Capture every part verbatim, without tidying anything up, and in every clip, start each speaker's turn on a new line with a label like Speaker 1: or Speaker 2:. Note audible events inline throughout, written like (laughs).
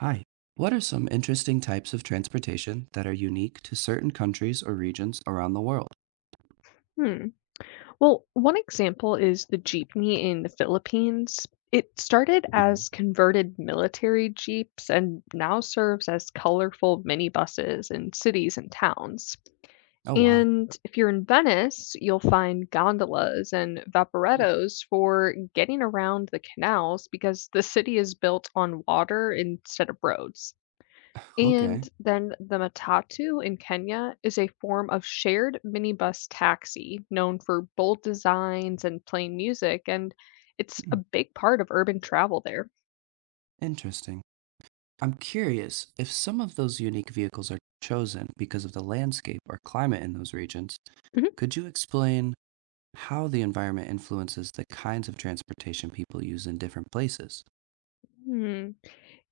Speaker 1: Hi. What are some interesting types of transportation that are unique to certain countries or regions around the world?
Speaker 2: Hmm. Well, one example is the jeepney in the Philippines. It started
Speaker 1: Hmm.
Speaker 2: as converted military jeeps and now serves as colorful minibuses in cities and towns.
Speaker 1: Oh, wow.
Speaker 2: And if you're in Venice, you'll find gondolas and
Speaker 1: Hmm.
Speaker 2: vaporettos for getting around the canals because the city is built on water instead of roads.
Speaker 1: Okay.
Speaker 2: And then the matatu in Kenya is a form of shared minibus taxi known for bold designs and plain music, and it's a
Speaker 1: Hmm.
Speaker 2: big part of urban travel there.
Speaker 1: Interesting. I'm curious if some of those unique vehicles are chosen because of the landscape or climate in those regions,
Speaker 2: Mhm.
Speaker 1: could you explain how the environment influences the kinds of transportation people use in different places?
Speaker 2: Hmm.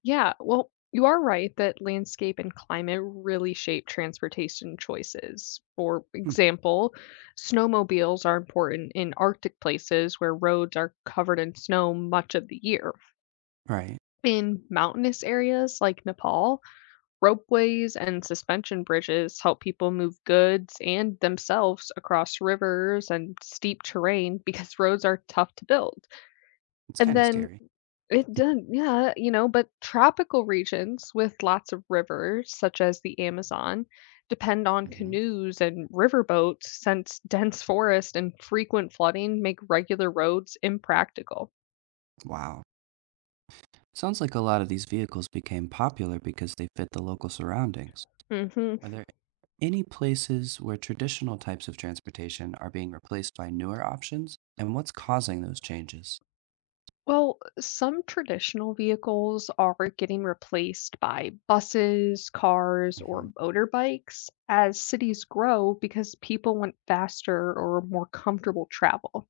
Speaker 2: Yeah, well, you are right that landscape and climate really shape transportation choices. For
Speaker 1: Hmm.
Speaker 2: example, snowmobiles are important in Arctic places where roads are covered in snow much of the year.
Speaker 1: Right.
Speaker 2: In mountainous areas like Nepal, ropeways and suspension bridges help people move goods and themselves across rivers and steep terrain (laughs) because roads are tough to build.
Speaker 1: It's
Speaker 2: And
Speaker 1: kind of
Speaker 2: then
Speaker 1: scary.
Speaker 2: it does, yeah, you know, but tropical regions with lots of rivers, such as the Amazon, depend on
Speaker 1: Hmm.
Speaker 2: canoes and riverboats since dense forest and frequent flooding make regular roads impractical.
Speaker 1: Wow. Sounds like a lot of these vehicles became popular because they fit the local surroundings.
Speaker 2: Hmm.
Speaker 1: Are there any places where traditional types of transportation are being replaced by newer options? And what's causing those changes?
Speaker 2: Well, some traditional vehicles are getting replaced by buses, cars, or
Speaker 1: Hmm.
Speaker 2: motorbikes as cities grow because people want faster or more comfortable travel.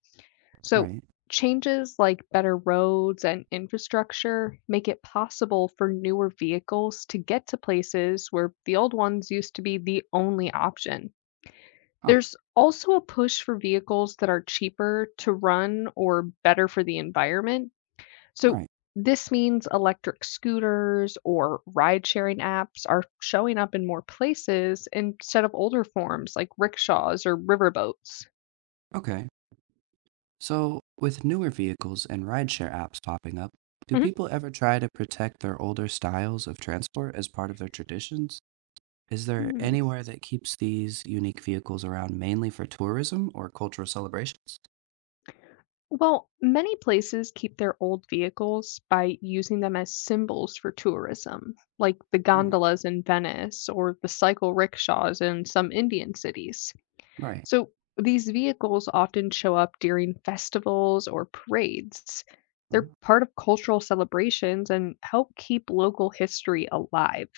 Speaker 2: So,
Speaker 1: Right.
Speaker 2: changes like better roads and infrastructure make it possible for newer vehicles to get to places where the old ones used to be the only option.
Speaker 1: Oh,
Speaker 2: There's also a push for vehicles that are cheaper to run or better for the environment, so
Speaker 1: right.
Speaker 2: this means electric scooters or ride sharing apps are showing up in more places instead of older forms like rickshaws or riverboats.
Speaker 1: Okay. So, with newer vehicles and rideshare apps popping up, do
Speaker 2: Mhm.
Speaker 1: people ever try to protect their older styles of transport as part of their traditions? Is there
Speaker 2: Hmm.
Speaker 1: anywhere that keeps these unique vehicles around mainly for tourism or cultural celebrations?
Speaker 2: Well, many places keep their old vehicles by using them as symbols for tourism, like the
Speaker 1: Mm,
Speaker 2: gondolas in Venice or the cycle rickshaws in some Indian cities.
Speaker 1: right.
Speaker 2: So these vehicles often show up during festivals or parades.
Speaker 1: Oh.
Speaker 2: They're part of cultural celebrations and help keep local history alive.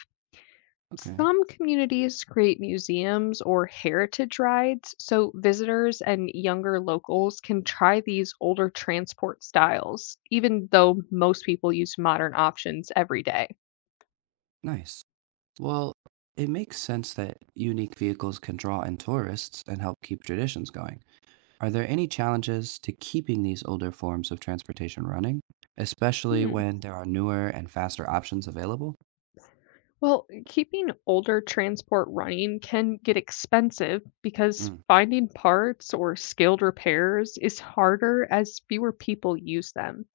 Speaker 1: Okay.
Speaker 2: Some communities create museums or heritage rides so visitors and younger locals can try these older transport styles, even though most people use modern options every day.
Speaker 1: Nice. Well, it makes sense that unique vehicles can draw in tourists and help keep traditions going. Are there any challenges to keeping these older forms of transportation running, especially
Speaker 2: Hmm.
Speaker 1: when there are newer and faster options available?
Speaker 2: Well, keeping older transport running can get expensive because
Speaker 1: Mm,
Speaker 2: finding parts or skilled repairs is harder as fewer people use them.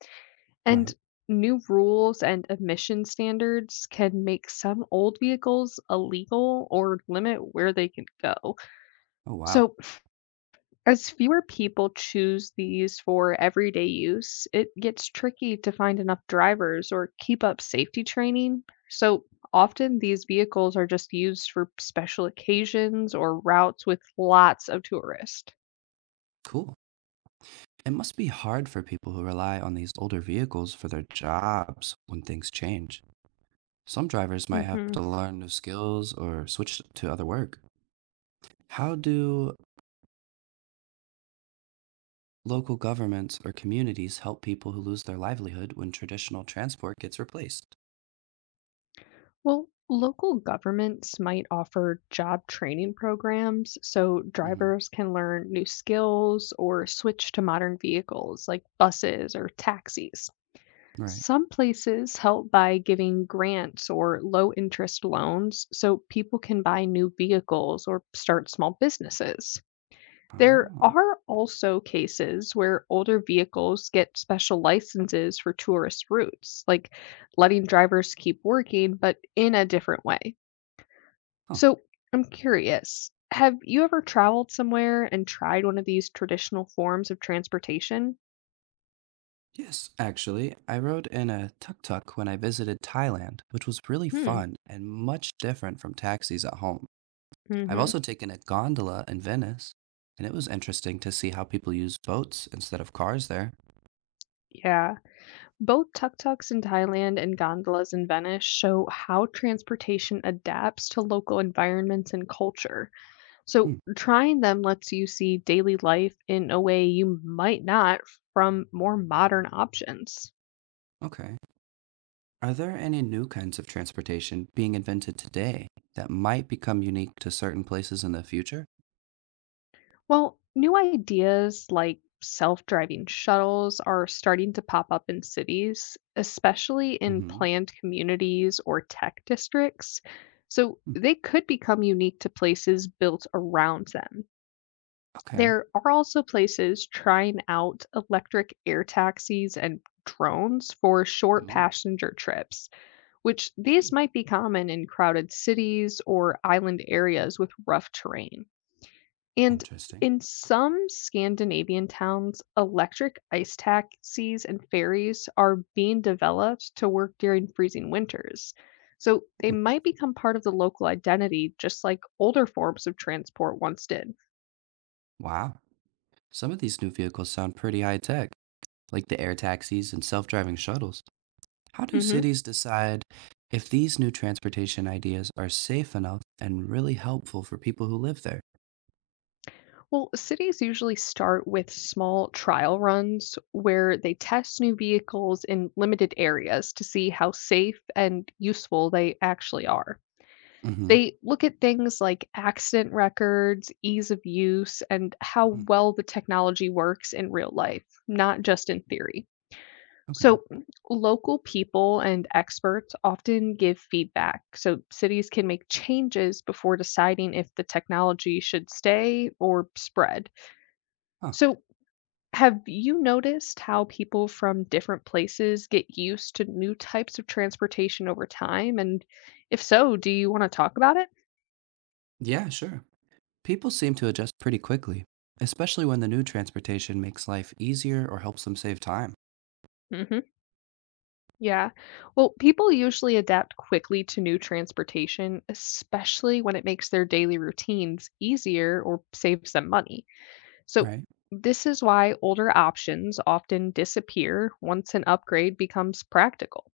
Speaker 2: And
Speaker 1: right.
Speaker 2: new rules and emission standards can make some old vehicles illegal or limit where they can go.
Speaker 1: Oh, wow.
Speaker 2: So, as fewer people choose these for everyday use, it gets tricky to find enough drivers or keep up safety training. So often these vehicles are just used for special occasions or routes with lots of tourists.
Speaker 1: Cool. It must be hard for people who rely on these older vehicles for their jobs when things change. Some drivers might have
Speaker 2: Hmm.
Speaker 1: to learn new skills or switch to other work. How do local governments or communities help people who lose their livelihood when traditional transport gets replaced?
Speaker 2: Well, local governments might offer job training programs so
Speaker 1: Hmm.
Speaker 2: drivers can learn new skills or switch to modern vehicles like buses or taxis.
Speaker 1: Right.
Speaker 2: Some places help by giving grants or low interest loans so people can buy new vehicles or start small businesses. There
Speaker 1: Oh.
Speaker 2: are also cases where older vehicles get special licenses for tourist routes, like letting drivers keep working, but in a different way.
Speaker 1: Huh.
Speaker 2: So I'm curious, have you ever traveled somewhere and tried one of these traditional forms of transportation?
Speaker 1: Yes, actually, I rode in a tuk-tuk when I visited Thailand, which was really
Speaker 2: Hmm.
Speaker 1: fun and much different from taxis at home. I've
Speaker 2: Hmm.
Speaker 1: also taken a gondola in Venice, and it was interesting to see how people use boats instead of cars there.
Speaker 2: Yeah. Both tuk-tuks in Thailand and gondolas in Venice show how transportation adapts to local environments and culture. So,
Speaker 1: Mm,
Speaker 2: trying them lets you see daily life in a way you might not from more modern options.
Speaker 1: okay. Are there any new kinds of transportation being invented today that might become unique to certain places in the future?
Speaker 2: Well, new ideas like self-driving shuttles are starting to pop up in cities, especially in
Speaker 1: Mm-hmm.
Speaker 2: planned communities or tech districts. So,
Speaker 1: Hmm.
Speaker 2: they could become unique to places built around them.
Speaker 1: Okay.
Speaker 2: There are also places trying out electric air taxis and drones for short
Speaker 1: Ooh,
Speaker 2: passenger trips, which these might be common in crowded cities or island areas with rough terrain. And
Speaker 1: interesting.
Speaker 2: in some Scandinavian towns, electric ice taxis and ferries are being developed to work during freezing winters. So they
Speaker 1: Hmm.
Speaker 2: might become part of the local identity, just like older forms of transport once did.
Speaker 1: Wow. Some of these new vehicles sound pretty high tech, like the air taxis and self driving shuttles. How do
Speaker 2: Hmm.
Speaker 1: cities decide if these new transportation ideas are safe enough and really helpful for people who live there?
Speaker 2: Well, cities usually start with small trial runs where they test new vehicles in limited areas to see how safe and useful they actually are.
Speaker 1: Mm-hmm.
Speaker 2: They look at things like accident records, ease of use, and how well the technology works in real life, not just in theory.
Speaker 1: Okay.
Speaker 2: So, mm, local people and experts often give feedback so cities can make changes before deciding if the technology should stay or spread.
Speaker 1: Huh.
Speaker 2: So, have you noticed how people from different places get used to new types of transportation over time? And if so, do you want to talk about it?
Speaker 1: Yeah, sure. People seem to adjust pretty quickly, especially when the new transportation makes life easier or helps them save time,
Speaker 2: Hmm. Yeah. Well, people usually adapt quickly to new transportation, especially when it makes their daily routines easier or saves them money. So,
Speaker 1: right?
Speaker 2: this is why older options often disappear once an upgrade becomes practical.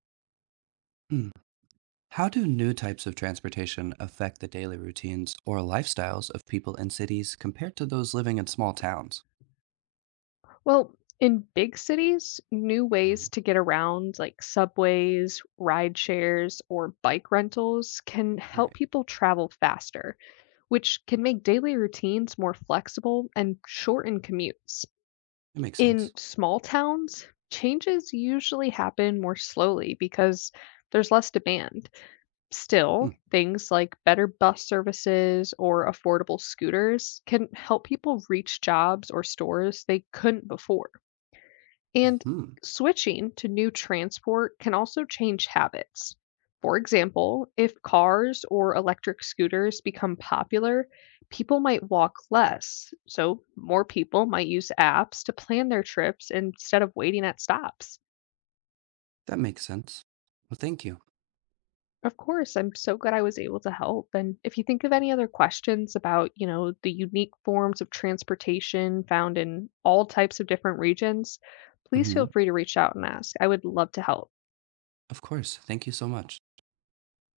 Speaker 1: How do new types of transportation affect the daily routines or lifestyles of people in cities compared to those living in small towns?
Speaker 2: Well, in big cities, new
Speaker 1: Mhm.
Speaker 2: ways to get around, like subways, ride shares, or bike rentals, can help
Speaker 1: Right.
Speaker 2: people travel faster, which can make daily routines more flexible and shorten commutes.
Speaker 1: It makes
Speaker 2: In
Speaker 1: sense.
Speaker 2: small towns, changes usually happen more slowly because there's less demand. Still,
Speaker 1: Hmm.
Speaker 2: things like better bus services or affordable scooters can help people reach jobs or stores they couldn't before. And
Speaker 1: Mm-hmm.
Speaker 2: switching to new transport can also change habits. For example, if cars or electric scooters become popular, people might walk less. So, more people might use apps to plan their trips instead of waiting at stops.
Speaker 1: That makes sense. Well, thank you.
Speaker 2: Of course, I'm so glad I was able to help. And if you think of any other questions about, you know, the unique forms of transportation found in all types of different regions, please
Speaker 1: Hmm.
Speaker 2: feel free to reach out and ask. I would love to help.
Speaker 1: Of course. Thank you so much.